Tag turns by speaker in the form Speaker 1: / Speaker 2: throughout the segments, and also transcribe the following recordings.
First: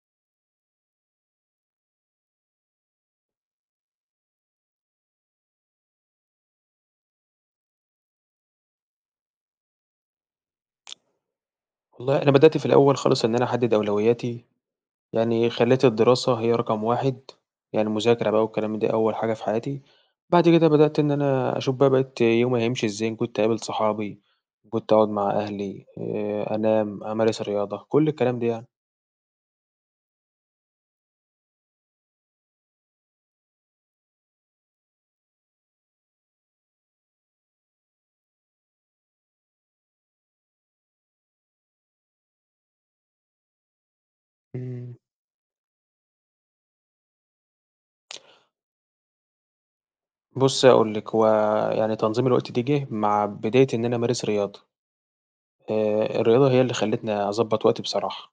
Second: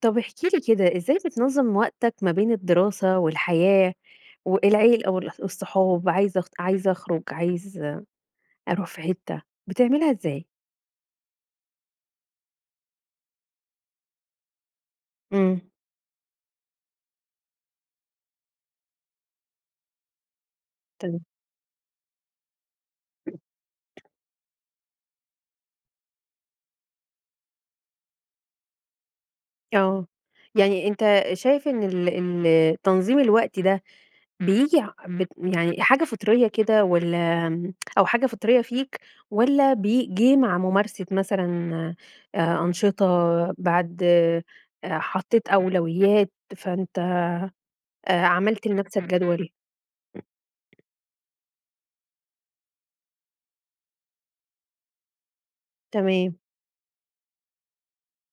Speaker 1: طب احكِ لي كده، إزاي بتنظّم وقتك ما بين الدراسة والحياة والعيلة والصحاب، عايزة أخرج، عايز أروح في حتة، بتعملها إزاي؟
Speaker 2: والله أنا بدأت في الأول خالص إن أنا أحدد أولوياتي، يعني
Speaker 1: إمم،
Speaker 2: خلّيت الدراسة هي رقم 1. يعني المذاكرة بقى والكلام من ده أول حاجة في حياتي، بعد كده بدأت إن
Speaker 1: تمام،
Speaker 2: أنا أشوف بقى بقيت يومي هيمشي إزاي، إن كنت أقابل صحابي، إن كنت أقعد مع أهلي، أنام، أمارس رياضة، كل الكلام ده يعني.
Speaker 1: آه، يعني أنت شايف إن ال ال تنظيم الوقت ده بييجي ع بت يعني حاجة فطرية كده والّا أو حاجة فطرية فيك، والّا جِه مع ممارسة مثلًا، أنشطة بعد،
Speaker 2: إمم.
Speaker 1: حطيت أولويات، فأنت عملت لنفسك جدول؟
Speaker 2: بُصّ هاقول لِك، هو يعني تنظيم الوقت ده جِه مع بداية إن أنا أمارس رياضة،
Speaker 1: تمام.
Speaker 2: الرياضة هي اللي خلّتني أضبّط وقتي بصراحة.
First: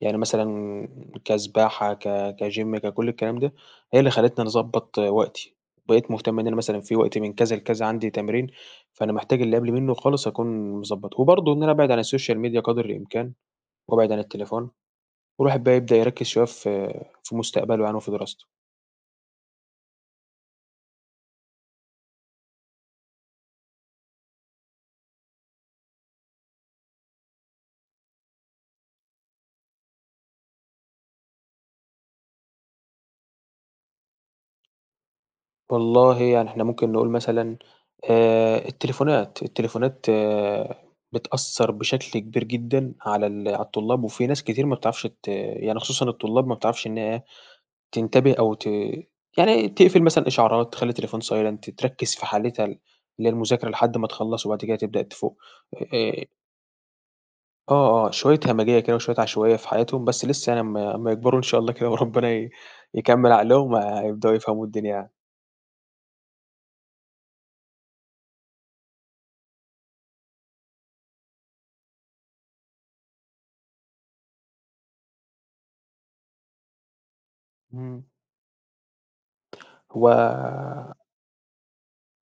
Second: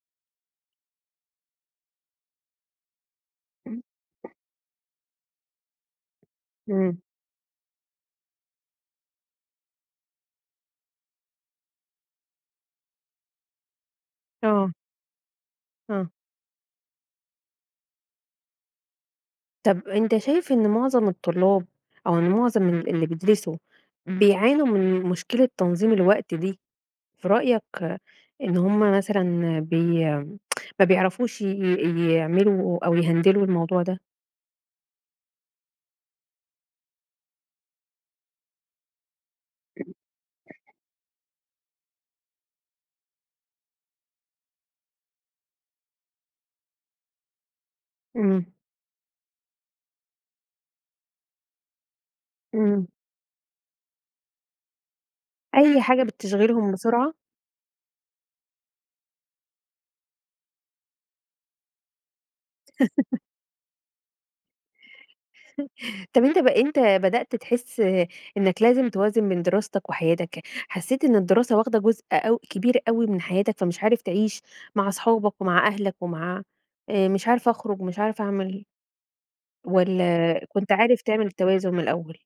Speaker 2: يعني مثلًا كسباحة، كGym، ككل الكلام ده، هي اللي خلّتني أنا أضبّط وقتي، بقيت مهتم إن أنا مثلًا في
Speaker 1: إمم.
Speaker 2: وقت من كذا لكذا عندي تمرين، فأنا محتاج اللي قبل منه خالص أكون مضبّطه، وبرضه إن أنا أبعد عن الSocial Media قدر الإمكان، وأبعد عن التليفون،
Speaker 1: آه،
Speaker 2: والواحد بقى يبدأ
Speaker 1: آه.
Speaker 2: يركّز شوية في مستقبله يعني وفي دراسته.
Speaker 1: طَب أنت شايف إن معظم الطلاب، أو إن معظم اللي بيدرسوا بيعانوا من مشكلة تنظيم الوقت دي، في رأيك، إن هم مثلًا بي ما بيعرفوش ي ي يعملوا أو يهندلوا الموضوع ده؟
Speaker 2: والله يعني إحنا ممكن نقول مثلًا التليفونات، آه، بتأثّر بشكل كبير جدًا على على الطلاب، وفي ناس كتير ما بتعرفش يعني خصوصًا الطلاب ما بتعرفش إن هي تنتبه
Speaker 1: إمم،
Speaker 2: أو ت يعني تقفل مثلًا إشعارات، تخلّي التليفون silent تركّز في حالتها
Speaker 1: إمم.
Speaker 2: اللي هي المذاكرة لحد ما تخلّص وبعد كده تبدأ تفوق.
Speaker 1: أي حاجة
Speaker 2: آآ
Speaker 1: بتشغلهم بسرعة؟
Speaker 2: آه، آه، شوية همجية كده وشوية عشوائية في حياتهم، بس لسه يعني أمّا يكبروا إن شاء الله كده وربنا يكمّل عقلهم هيبدؤوا يفهموا الدنيا يعني.
Speaker 1: طب أنت، ب أنت بدأت تحس إنك لازم توازن بين دراستك وحياتك، حسيت إن الدراسة واخدة جزء أو كبير أوي من حياتك، فمش عارف تعيش مع أصحابك ومع أهلك ومع، مش عارف أخرج، مش
Speaker 2: إمم.
Speaker 1: عارف أعمل،
Speaker 2: هو
Speaker 1: والّا كنت عارف تعمل التوازن من الأول؟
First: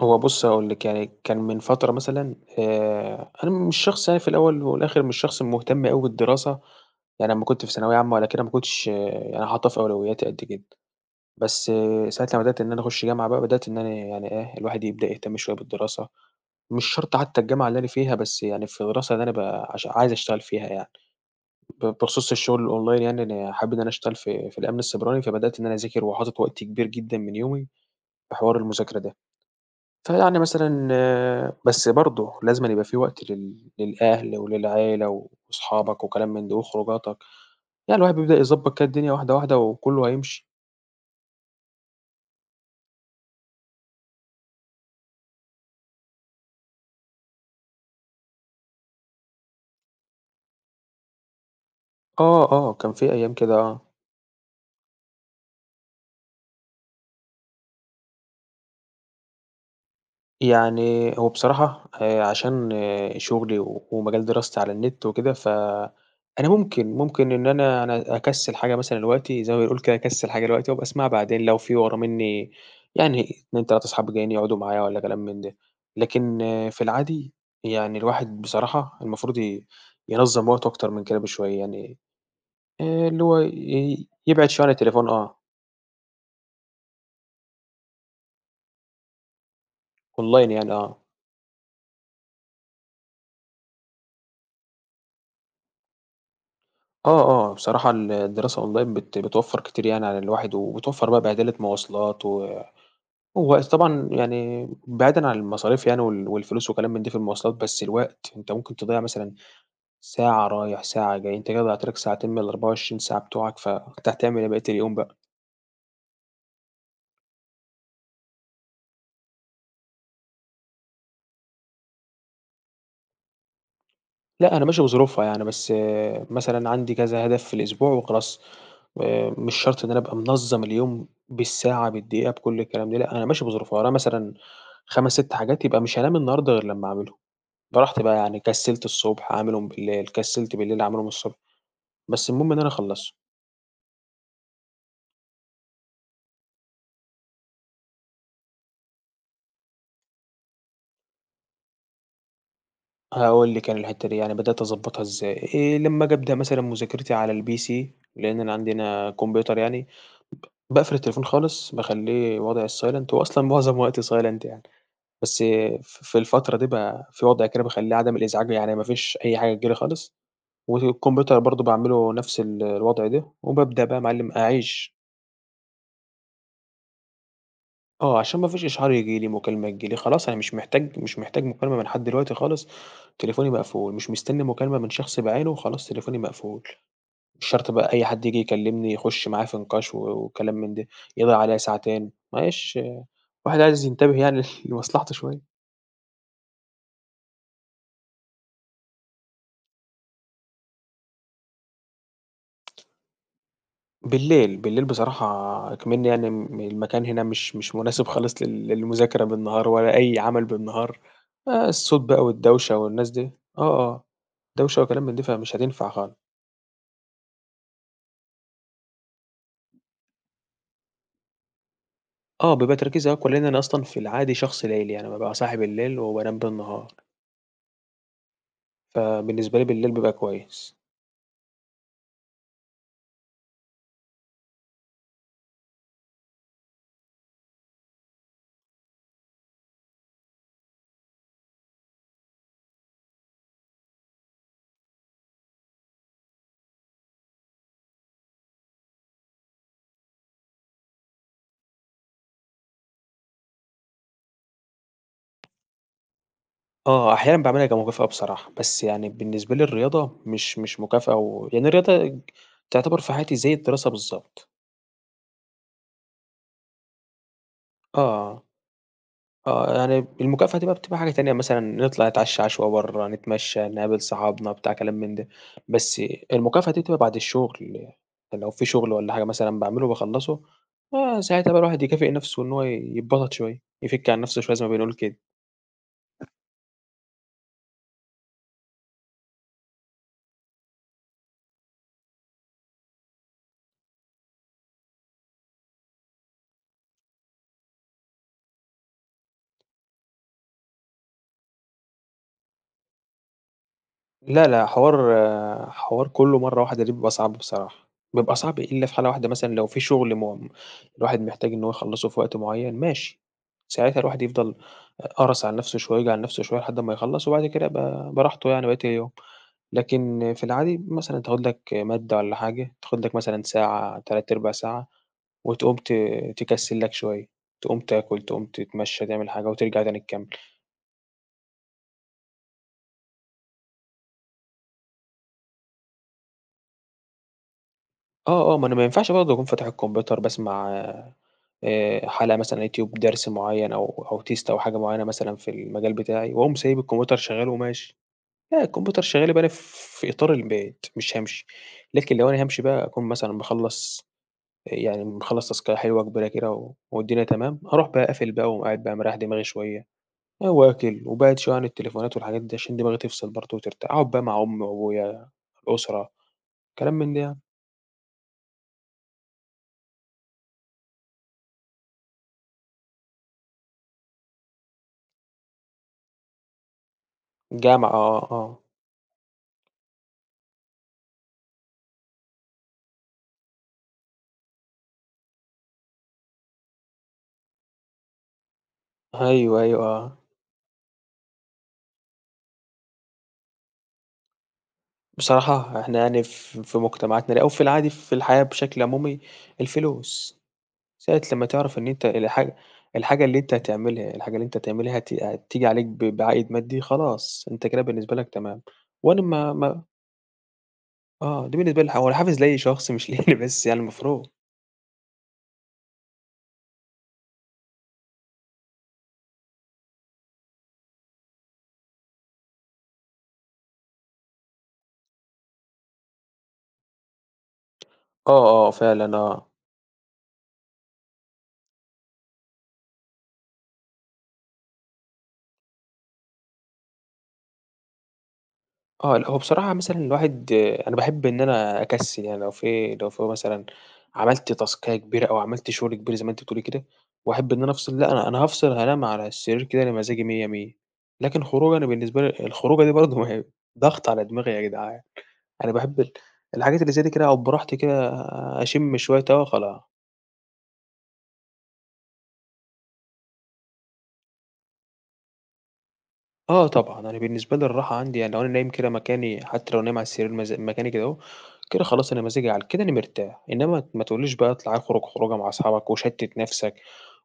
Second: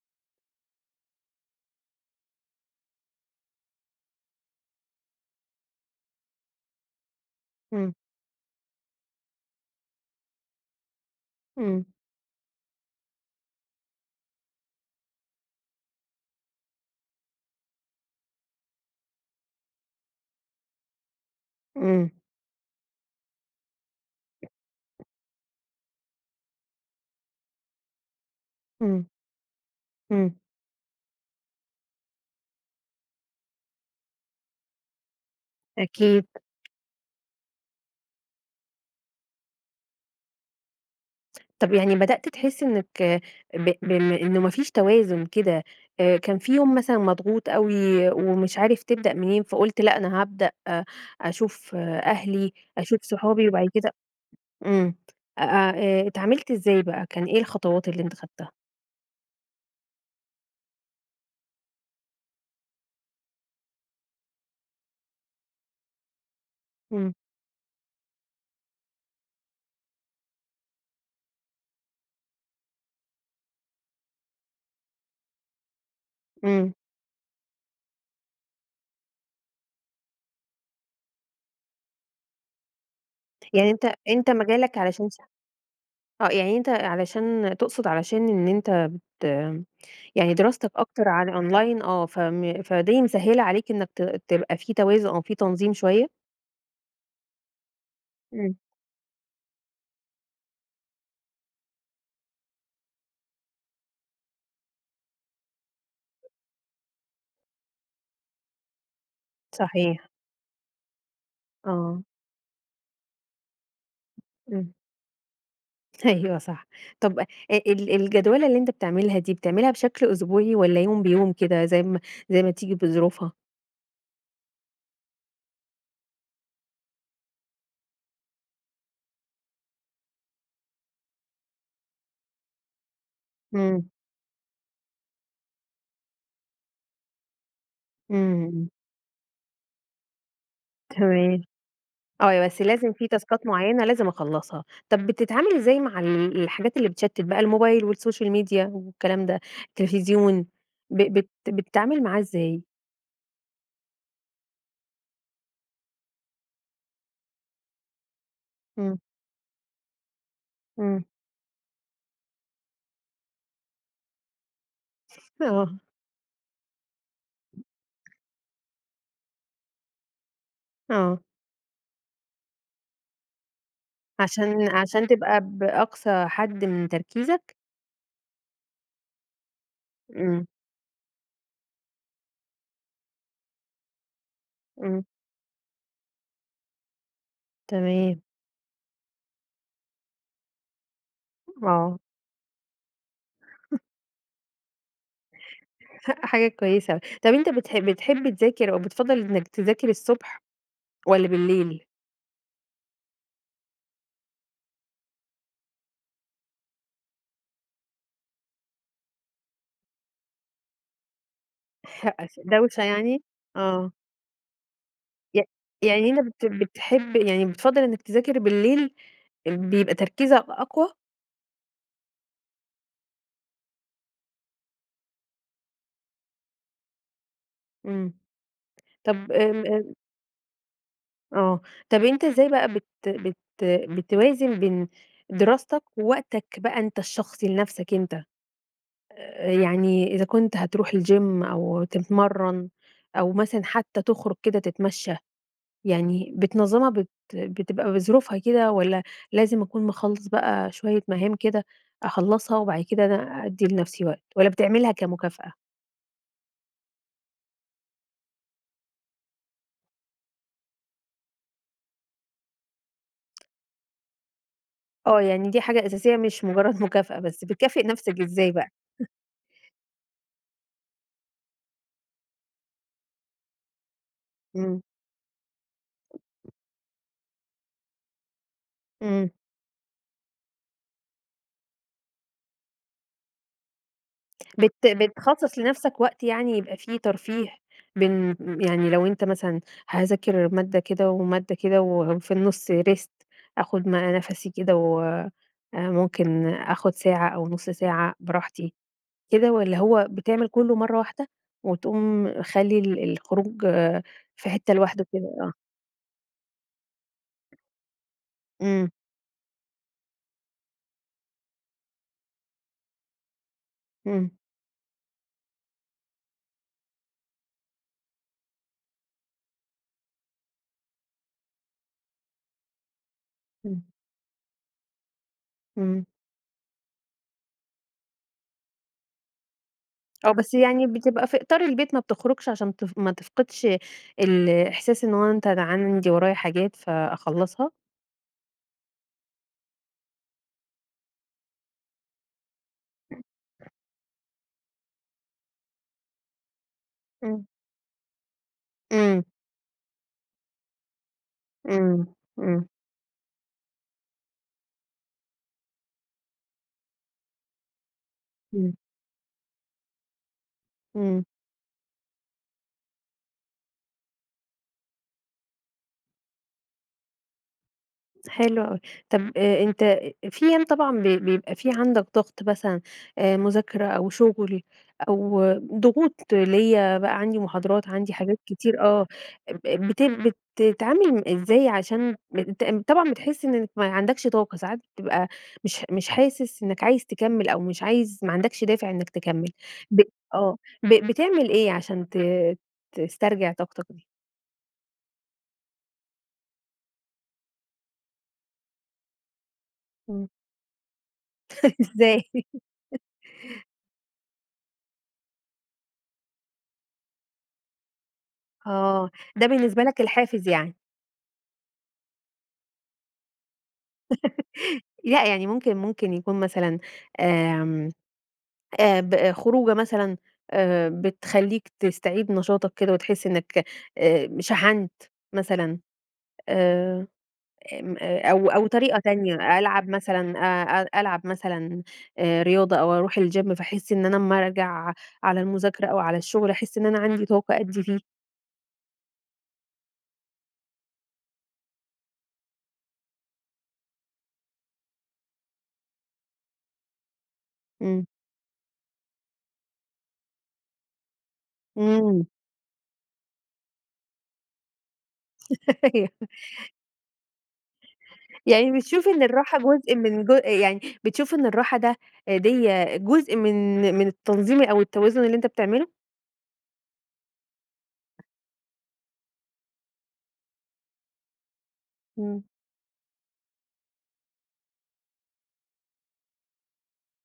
Speaker 2: هو بُصّي هاقول لِك، يعني كان من فترة مثلًا أنا مش شخص يعني في الأول والآخر مش شخص مهتم أوي بالدراسة، يعني أمّا كنت في
Speaker 1: إمم،
Speaker 2: ثانوية عامة ولا كده ما كنتش آه، يعني حاطّها في أولوياتي قد كده. بس
Speaker 1: إمم،
Speaker 2: ساعة لمّا بدأت إن أنا أخُش جامعة بقى، بدأت إن أنا يعني إيه، الواحد يبدأ يهتم شوية بالدراسة، مش شرط حتّى الجامعة اللي أنا فيها، بس يعني في الدراسة اللي أنا ب عش عايز أشتغل فيها يعني.
Speaker 1: إمم،
Speaker 2: بخصوص الشغل الonline يعني أنا حابب إن أنا أشتغل في الأمن السيبراني، فبدأت إن أنا أذاكر وحاطط وقت كبير جدًا من يومي في حوار المذاكرة
Speaker 1: إمم،
Speaker 2: ده.
Speaker 1: إمم،
Speaker 2: فيعني مثلًا آه، بس برضه لازمًا يبقى في وقت للأهل وللعيلة وأصحابك
Speaker 1: أكيد.
Speaker 2: وكلام من ده وخروجاتك، يعني الواحد بيبدأ يضبّط كده الدنيا واحدة، واحدة وكُلّه هيمشي.
Speaker 1: طب يعني بدأت تحسي إنِّك، ب بم إنه ما فيش توازن كده، كان في يوم مثلًا مضغوط أوي ومش عارف تبدأ منين، فقُلت لأ أنا هابدأ أشوف،
Speaker 2: آه،
Speaker 1: أهلي،
Speaker 2: آه، كان
Speaker 1: أشوف
Speaker 2: في أيام
Speaker 1: صحابي،
Speaker 2: كده
Speaker 1: وبعد
Speaker 2: آه.
Speaker 1: كده إمم، أ اتعاملت إزاي بقى، كان إيه الخطوات اللي أنت خدتها؟
Speaker 2: يعني هو بصراحة عشان آه، شغلي ومجال دراستي على النت وكده، فأنا ممكن
Speaker 1: إمم،
Speaker 2: ممكن إن أنا أكسّل حاجة مثلًا دلوقتي زي ما بنقول كده أكسّل حاجة دلوقتي وأبقى أسمعها بعدين لو في ورا منّي يعني 2، 3 أصحاب جايين يقعدوا معايا والّا كلام من ده. لكن آه،
Speaker 1: إمم،
Speaker 2: في العادي يعني الواحد بصراحة المفروض ينظّم وقته أكتر من كده بشوية يعني اللي هو
Speaker 1: يعني أنت أنت
Speaker 2: يبعد شوية عن
Speaker 1: مجالك علشان
Speaker 2: التليفون
Speaker 1: صح،
Speaker 2: آه،
Speaker 1: يعني أنت علشان تقصد علشان إن أنت يعني
Speaker 2: أونلاين
Speaker 1: دراستك
Speaker 2: يعني آه.
Speaker 1: أكتر على الأونلاين، فدي مسهّلة عليك إنّك تبقى في توازن أو في تنظيم شوية؟
Speaker 2: آه، آه، بصراحة
Speaker 1: إمم.
Speaker 2: الدراسة أونلاين بتوفّر كتير يعني على الواحد، وبتوفّر بقى بهدلة مواصلات ووقت طبعًا يعني بعيدًا عن المصاريف يعني والفلوس وكلام من ده في المواصلات، بس الوقت أنت ممكن تضيّع مثلًا
Speaker 1: صحيح،
Speaker 2: ساعة رايح، ساعة جاي، أنت كده ضيّعت لك
Speaker 1: آه،
Speaker 2: ساعتين من ال24 ساعة بتوعك، فأنت هتعمل إيه بقية
Speaker 1: إمم،
Speaker 2: اليوم بقى؟
Speaker 1: أيوه صح. طب الجدولة اللي أنت بتعملها دي، بتعملها بشكل أسبوعي والّا يوم بيوم كده، زي ما تيجي بظروفها؟
Speaker 2: لأ، أنا ماشي بظروفها يعني، بس مثلًا عندي كذا هدف في الأسبوع وخلاص، مش شرط إن أنا أبقى منظّم اليوم بالساعة، بالدقيقة، بكل الكلام ده لأ، أنا ماشي بظروفها،
Speaker 1: إمم،
Speaker 2: ورايا مثلًا 5، 6 حاجات يبقى مش هانام النهارده غير لمّا أعملهم، براحتي بقى يعني
Speaker 1: إمم،
Speaker 2: كسّلت الصبح أعملهم بالليل، كسّلت بالليل أعملهم الصبح،
Speaker 1: تمام.
Speaker 2: بس
Speaker 1: آه،
Speaker 2: المهم إن
Speaker 1: بس
Speaker 2: أنا
Speaker 1: لازم في
Speaker 2: أخلّصهم.
Speaker 1: تاسكات معيّنة لازم أخلّصها. طب بتتعامل إزاي مع الحاجات اللي بتشتِّت بقى، الموبايل والسوشيال ميديا والكلام ده، التلفزيون، ب بت بتتعامل معاه إزاي؟
Speaker 2: هاقول لِك أنا الحتّة دي يعني بدأت أضبّطها إزاي، لمّا آجي أبدأ مثلًا مذاكرتي على الPC لإن أنا عندي
Speaker 1: إمم،
Speaker 2: هنا كمبيوتر يعني، باقفل
Speaker 1: إمم،
Speaker 2: التليفون خالص، باخلّيه وضع الsilent هو أصلًا معظم وقتي silent يعني. بس
Speaker 1: آه،
Speaker 2: في الفترة دي بقى في وضع كده بيخلّيه عدم الإزعاج يعني ما فيش أي حاجة تيجي لي خالص،
Speaker 1: آه،
Speaker 2: والكمبيوتر برضه باعمله نفس الوضع ده، وبابدأ بقى يا معلِّم أعيش
Speaker 1: عشان تبقى بأقصى حد من تركيزك؟
Speaker 2: آه، عشان ما فيش إشعار ييجي لي، مكالمة تيجي لي، خلاص أنا
Speaker 1: إمم،
Speaker 2: مش محتاج مكالمة من حد دلوقتي خالص، تليفوني مقفول، مش مستني مكالمة من
Speaker 1: إمم،
Speaker 2: شخص بعينه وخلاص تليفوني مقفول، مش شرط بقى أي
Speaker 1: تمام.
Speaker 2: حد ييجي يكلمني يخش معايا في نقاش وكلام من ده، يضيّع عليّا
Speaker 1: آه،
Speaker 2: ساعتين، معلش الواحد عايز ينتبه يعني لمصلحته شوية.
Speaker 1: حاجة كويسة أوي. طَب أنت بتحب تذاكر أو بتفضّل إنك تذاكر الصبح والّا بالليل؟
Speaker 2: بالليل، بالليل بصراحة إكمنّي يعني المكان هنا مش مناسب خالص للمذاكرة بالنهار ولا أي عمل بالنهار، الصوت بقى والدوشة
Speaker 1: دوشة
Speaker 2: والناس
Speaker 1: يعني؟
Speaker 2: دي آه،
Speaker 1: آه،
Speaker 2: آه، دوشة وكلام من ده،
Speaker 1: ي
Speaker 2: فمش هتنفع
Speaker 1: يعني
Speaker 2: خالص.
Speaker 1: أنت بتحب، يعني بتفضّل إنك تذاكر بالليل، بيبقى تركيزك أقوى؟
Speaker 2: آه، بيبقى تركيزي أقوى لإن أنا أصلًا في العادي شخص ليلي، يعني بابقى صاحي بالليل وبانام بالنهار،
Speaker 1: إمم، طَب
Speaker 2: فبالنسبة لي
Speaker 1: آمم،
Speaker 2: بالليل بيبقى كويس.
Speaker 1: آه، طَب أنت إزاي بقى بت بت بتوازن بين دراستك ووقتك بقى أنت الشخصي لنَفْسك أنت؟ يعني إذا كنت هتروح الgym أو تتمرّن، أو مثلًا حتى تخرج كده تتمشى. يعني بتنظّمها، بتبقى بظروفها كده، والّا لازم أكون مخلّص بقى شوية مهام كده، أخلّصها وبعد كده أنا أدّي لنفسي وقت، والّا بتعملها كمكافأة؟
Speaker 2: آه، أحيانًا باعملها كمكافأة بصراحة، بس يعني بالنسبة لي الرياضة مش مكافأة يعني الرياضة تعتبر في حياتي زي الدراسة بالضبط.
Speaker 1: آه، يعني دي حاجة أساسية مش مجرّد مكافأة بس، بتكافئ نفسك
Speaker 2: آه.
Speaker 1: إزاي بقى؟
Speaker 2: آه، يعني المكافأة دي بقى بتبقى حاجة تانية مثلًا نطلع نتعشى عشوة برّه، نتمشى، نقابل صحابنا، بتاع
Speaker 1: إمم،
Speaker 2: كلام من ده، بس المكافأة دي بتبقى بعد الشغل، يعني لو في شغل والّا حاجة
Speaker 1: إمم،
Speaker 2: مثلًا باعمله وباخلّصه، آه، ساعتها بقى الواحد يكافئ نَفْسه إن هو يتبسط شوية، يفِك عن نَفْسه شوية زي ما بنقول كده.
Speaker 1: بتخصّص لنفسك وقت يعني يبقى فيه ترفيه بين، يعني لو أنت مثلًا هاذاكر مادة كده ومادة كده، وفي النُص rest آخُد نَفَسي كده، و ممكن آخُد ساعة أو نُص ساعة براحتي. كده، والّا هو بتعمل كلّه مرّة واحدة وتقوم خالي الخروج،
Speaker 2: لا،
Speaker 1: في
Speaker 2: لأ،
Speaker 1: حتّة لوحده
Speaker 2: حوار
Speaker 1: كده؟ آه.
Speaker 2: آه، حوار كلّه مرّة واحدة دي بيبقى صعب بصراحة، بيبقى صعب إلا
Speaker 1: إمم،
Speaker 2: في حالة واحدة مثلًا لو في شغل الواحد محتاج إن هو يخلّصه في وقت معيّن ماشي، ساعتها الواحد
Speaker 1: إمم،
Speaker 2: يفضل قرَص على نَفْسه شوية، ييجي على نَفْسه شوية لحد أمّا يخلّص وبعد كده يبقى براحته يعني بقية اليوم، لكن في العادي مثلًا تاخُد لك مادة والّا حاجة، تاخُد لك مثلًا
Speaker 1: إمم،
Speaker 2: ساعة، 3/4 ساعة وتقوم
Speaker 1: إمم.
Speaker 2: تكسِّل لك شوية، تقوم تاكُل، تقوم تتمشّى، تعمل حاجة وترجع تاني تكمّل.
Speaker 1: آه، بس يعني بتبقى في إطار البيت ما بتخرجش، عشان ما تفقدش الإحساس إن هو أنت، أنا عندي ورايا حاجات فأخلّصها؟
Speaker 2: آه، آه، ما أنا ما ينفعش برضه أكون فاتح الكمبيوتر باسمع حلقة مثلًا على الYouTube درس معيّن أو test أو حاجة معيّنة مثلًا في المجال بتاعي، وأقوم سايب الكمبيوتر
Speaker 1: إمم،
Speaker 2: شغّال وماشي، لأ الكمبيوتر
Speaker 1: إمم،
Speaker 2: شغّال يبقى أنا في إطار البيت مش هامشي،
Speaker 1: إمم،
Speaker 2: لكن لو أنا هامشي
Speaker 1: إمم،
Speaker 2: بقى أكون مثلًا مخلّص يعني مخلّص تاسكاية حلوة كبيرة كده والدنيا تمام، أروح بقى قافل بقى وأقوم قاعد بقى مريّح دماغي شوية، واكل
Speaker 1: إمم.
Speaker 2: وباعد شوية عن التليفونات والحاجات دي عشان دماغي تفصل برضه وترتاح، أقعد بقى مع أمي وأبويا، الأسرة، كلام من ده يعني،
Speaker 1: حلو أوي. طَب أنت في أيام طبعًا بيبقى في عندك ضغط مثلًا، مذاكرة أو شغل أو ضغوط، ليّا بقى عندي محاضرات،
Speaker 2: الجامعة
Speaker 1: عندي
Speaker 2: آه،
Speaker 1: حاجات
Speaker 2: آه.
Speaker 1: كتير، آه، ب بت بتتعامل إزاي عشان أنت طبعًا بتحس إنك ما عندكش طاقة، ساعات بتبقى مش حاسس إنك عايز تكمّل، أو مش عايز، ما عندكش دافع إنك تكمّل،
Speaker 2: أيوه، أيوه،
Speaker 1: ب
Speaker 2: آه.
Speaker 1: آه، ب بتعمل إيه عشان تسترجع طاقتك دي؟
Speaker 2: بصراحة إحنا يعني في مجتمعاتنا أو في العادي في الحياة بشكل عمومي،
Speaker 1: إمم،
Speaker 2: الفلوس، ساعة لمّا تعرف إن أنت
Speaker 1: إزاي؟
Speaker 2: الحاجة الحاجة اللي أنت هتعملها هتيجي عليك بعائد مادي خلاص، أنت كده بالنسبة لك تمام،
Speaker 1: آه،
Speaker 2: وأنا
Speaker 1: ده
Speaker 2: ما
Speaker 1: بالنسبة لك الحافز يعني.
Speaker 2: آه، دي بالنسبة لي هو الحافز لأي شخص مش ليّا أنا بس يعني المفروض.
Speaker 1: لأ، يعني ممكن يكون مثلًا، آمم، خروجة مثلًا، بتخلّيك تستعيد نشاطك كده وتحس إنك، شحنت مثلًا، آآ، آمم، أو
Speaker 2: آه، آه،
Speaker 1: طريقة
Speaker 2: فعلًا
Speaker 1: تانية،
Speaker 2: آه.
Speaker 1: ألعب مثلًا، أ ألعب مثلًا، رياضة أو أروح الgym، فاحس إن أنا أمّا أرجع على المذاكرة أو على الشغل أحس إن أنا عندي طاقة أدّي فيه.
Speaker 2: آه، لأ هو بصراحة مثلًا الواحد آه، أنا باحب إن أنا أكسّل، يعني لو في مثلًا عملت تاسكاية كبيرة أو عملت شغل كبير زي ما أنتِ بتقولي كده، واحب إن أنا أفصل،
Speaker 1: إمم،
Speaker 2: لأ أنا هافصل هانام على السرير كده أنا مزاجي مِيّة مِيّة، لكن خروجة أنا
Speaker 1: إمم،
Speaker 2: بالنسبة
Speaker 1: أيوه.
Speaker 2: لي الخروجة دي برضه ما هي ضغط على دماغي يا جدعان، أنا باحب الحاجات اللي زي دي كده أقعد براحتي كده
Speaker 1: يعني
Speaker 2: أشِم
Speaker 1: بتشوفي إن
Speaker 2: شوية هوا
Speaker 1: الراحة
Speaker 2: خلا
Speaker 1: جزء من جو يعني بتشوفي إن الراحة ده، ديّة جزء من التنظيم أو التوازن اللي أنت بتعمله؟
Speaker 2: آه طبعًا، أنا بالنسبة لي الراحة عندي يعني لو أنا نايم كده مكاني حتى لو نايم على السرير مكاني كده أهو، كده خلاص أنا
Speaker 1: إمم،
Speaker 2: مزاجي على كده أنا مرتاح، إنما ما تقوليش بقى اطلع اخرج خروجة مع أصحابك وشتت نفسك،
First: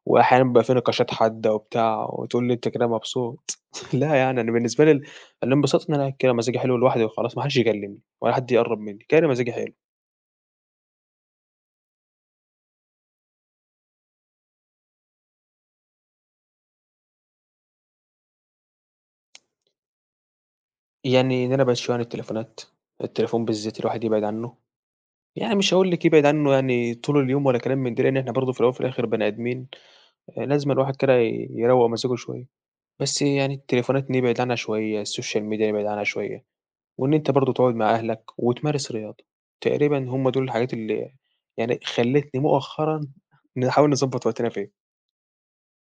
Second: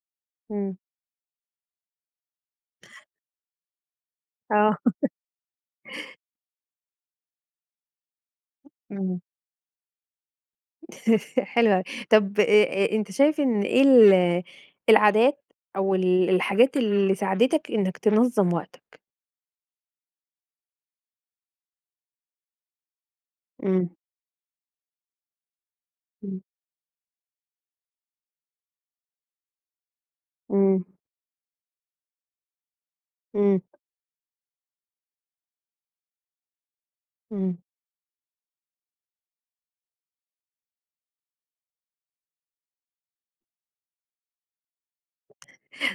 Speaker 2: وأحيانًا بيبقى في
Speaker 1: إمم،
Speaker 2: نقاشات حادة وبتاع، وتقول لي أنت كده مبسوط لا يعني أنا
Speaker 1: آه،
Speaker 2: بالنسبة لي الانبساط إن أنا قاعد كده مزاجي حلو لوحدي وخلاص ما حدش يكلمني ولا حد يقرب مني، كده
Speaker 1: إمم،
Speaker 2: أنا مزاجي حلو.
Speaker 1: حلو أوي. طب أنت شايف إن إيه العادات، أو الحاجات اللي ساعدتك إنك تنظّم وقتك؟
Speaker 2: يعني إن أنا ابعد شوية عن التليفونات، التليفون بالذات
Speaker 1: إمم،
Speaker 2: الواحد يبعد عنه، يعني مش هاقول لِك يبعد
Speaker 1: إمم،
Speaker 2: عنه يعني طول اليوم ولا كلام من ده، لإن إحنا برضه في الأول وفي الآخر بني آدمين. لازمًا
Speaker 1: إمم،
Speaker 2: الواحد كده يروّق مزاجه شوية، بس يعني
Speaker 1: إمم،
Speaker 2: التليفونات نبعد عنها شوية، السوشيال ميديا نبعد عنها شوية، وإن أنت برضه
Speaker 1: إمم.
Speaker 2: تقعد مع أهلك وتمارس رياضة، تقريبًا هم دول الحاجات اللي يعني خلّتني مؤخرًا نحاول نضبّط وقتنا فيها،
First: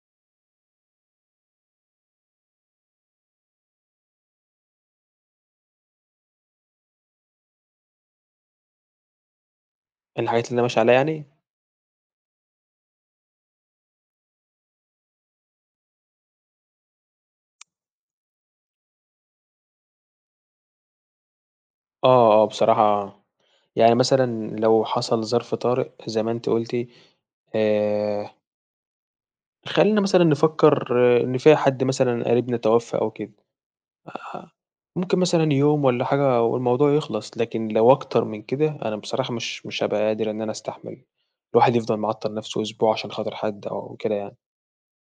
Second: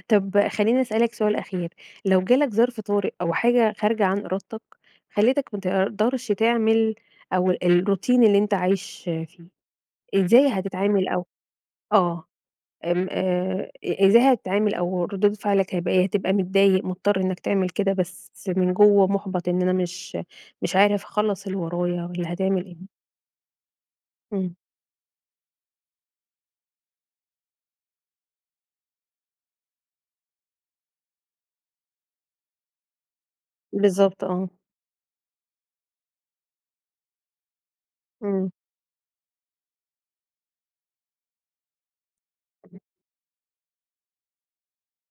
Speaker 1: طب خلّيني أسألك سؤال أخير، لو جالك ظرف طارئ أو حاجة خارجة عن إرادتك، خلّتك ما تقدرش تعمل، أو الروتين اللي أنت عايش فيه،
Speaker 2: الحاجات
Speaker 1: إزاي
Speaker 2: اللي أنا ماشي عليها
Speaker 1: هتتعامل
Speaker 2: يعني
Speaker 1: أو آه، إزاي هتتعامل، أو ردود فعلك هيبقى إيه؟ هتبقى متضايق، مضطر إنك تعمل كده بس من جوّه مُحبَط إن أنا مش عارف أخلّص اللي ورايا،
Speaker 2: آه،
Speaker 1: والّا
Speaker 2: آه
Speaker 1: هتعمل إيه؟
Speaker 2: بصراحة يعني مثلًا
Speaker 1: إمم،
Speaker 2: لو حصل ظرف طارئ زي ما أنتِ قُلتِ آآ، خلّينا مثلًا نفكّر إن في حد مثلًا قريبنا توفى أو كده.
Speaker 1: بالضبط آه،
Speaker 2: آآ ممكن مثلًا يوم والّا حاجة والموضوع يخلص، لكن لو أكتر من
Speaker 1: إمم.
Speaker 2: كده أنا بصراحة مش هابقى قادر إن أنا أستحمل الواحد يفضل معطّل نَفْسه أسبوع عشان خاطر حد أو كده يعني،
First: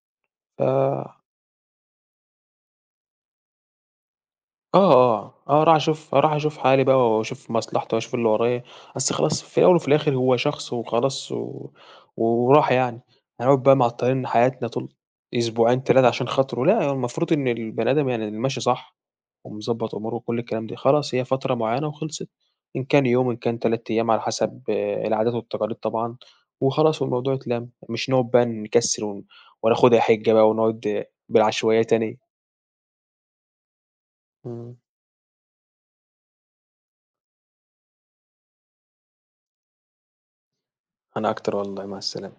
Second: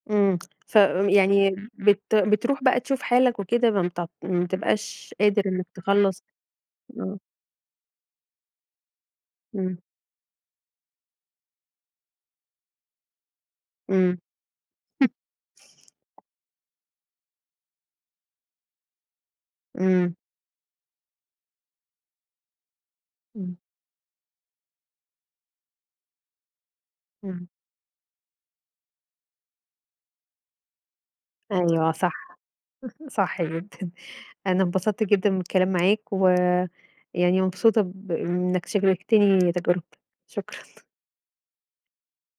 Speaker 1: إمم،
Speaker 2: ف
Speaker 1: ف يعني بتروح بقى تشوف حالك وكده، ما
Speaker 2: آه،
Speaker 1: بتبقاش
Speaker 2: آه،
Speaker 1: قادر
Speaker 2: آه،
Speaker 1: إنك
Speaker 2: راح أشوف
Speaker 1: تخلّص،
Speaker 2: راح أشوف حالي بقى
Speaker 1: آه،
Speaker 2: وأشوف مصلحتي وأشوف اللي ورايا، أصل خلاص في الأول
Speaker 1: إمم،
Speaker 2: وفي الآخر هو شخص وخلاص وراح يعني، هنقعد بقى
Speaker 1: إمم،
Speaker 2: معطّلين حياتنا طول أسبوعين 3 عشان خاطره، لأ المفروض إن البني آدم يعني اللي ماشي صح ومضبّط أموره
Speaker 1: إمم،
Speaker 2: وكل الكلام ده، خلاص هي فترة معيّنة وخلصت، إن كان يوم إن
Speaker 1: إمم،
Speaker 2: كان 3 أيام على حسب آه، العادات والتقاليد طبعًا، وخلاص والموضوع
Speaker 1: إمم،
Speaker 2: اتلَم، مش نقعد بقى نكسّل وناخدها حِجّة بقى ونقعد آه، بالعشوائية
Speaker 1: أيوه صح،
Speaker 2: تاني.
Speaker 1: صح جدًا. أنا
Speaker 2: إمم،
Speaker 1: انبسطت جدًا من الكلام معاك، ويعني مبسوطة إنك شاركتني تجربتك، شكرًا.
Speaker 2: أنا أكتر والله، مع السلامة.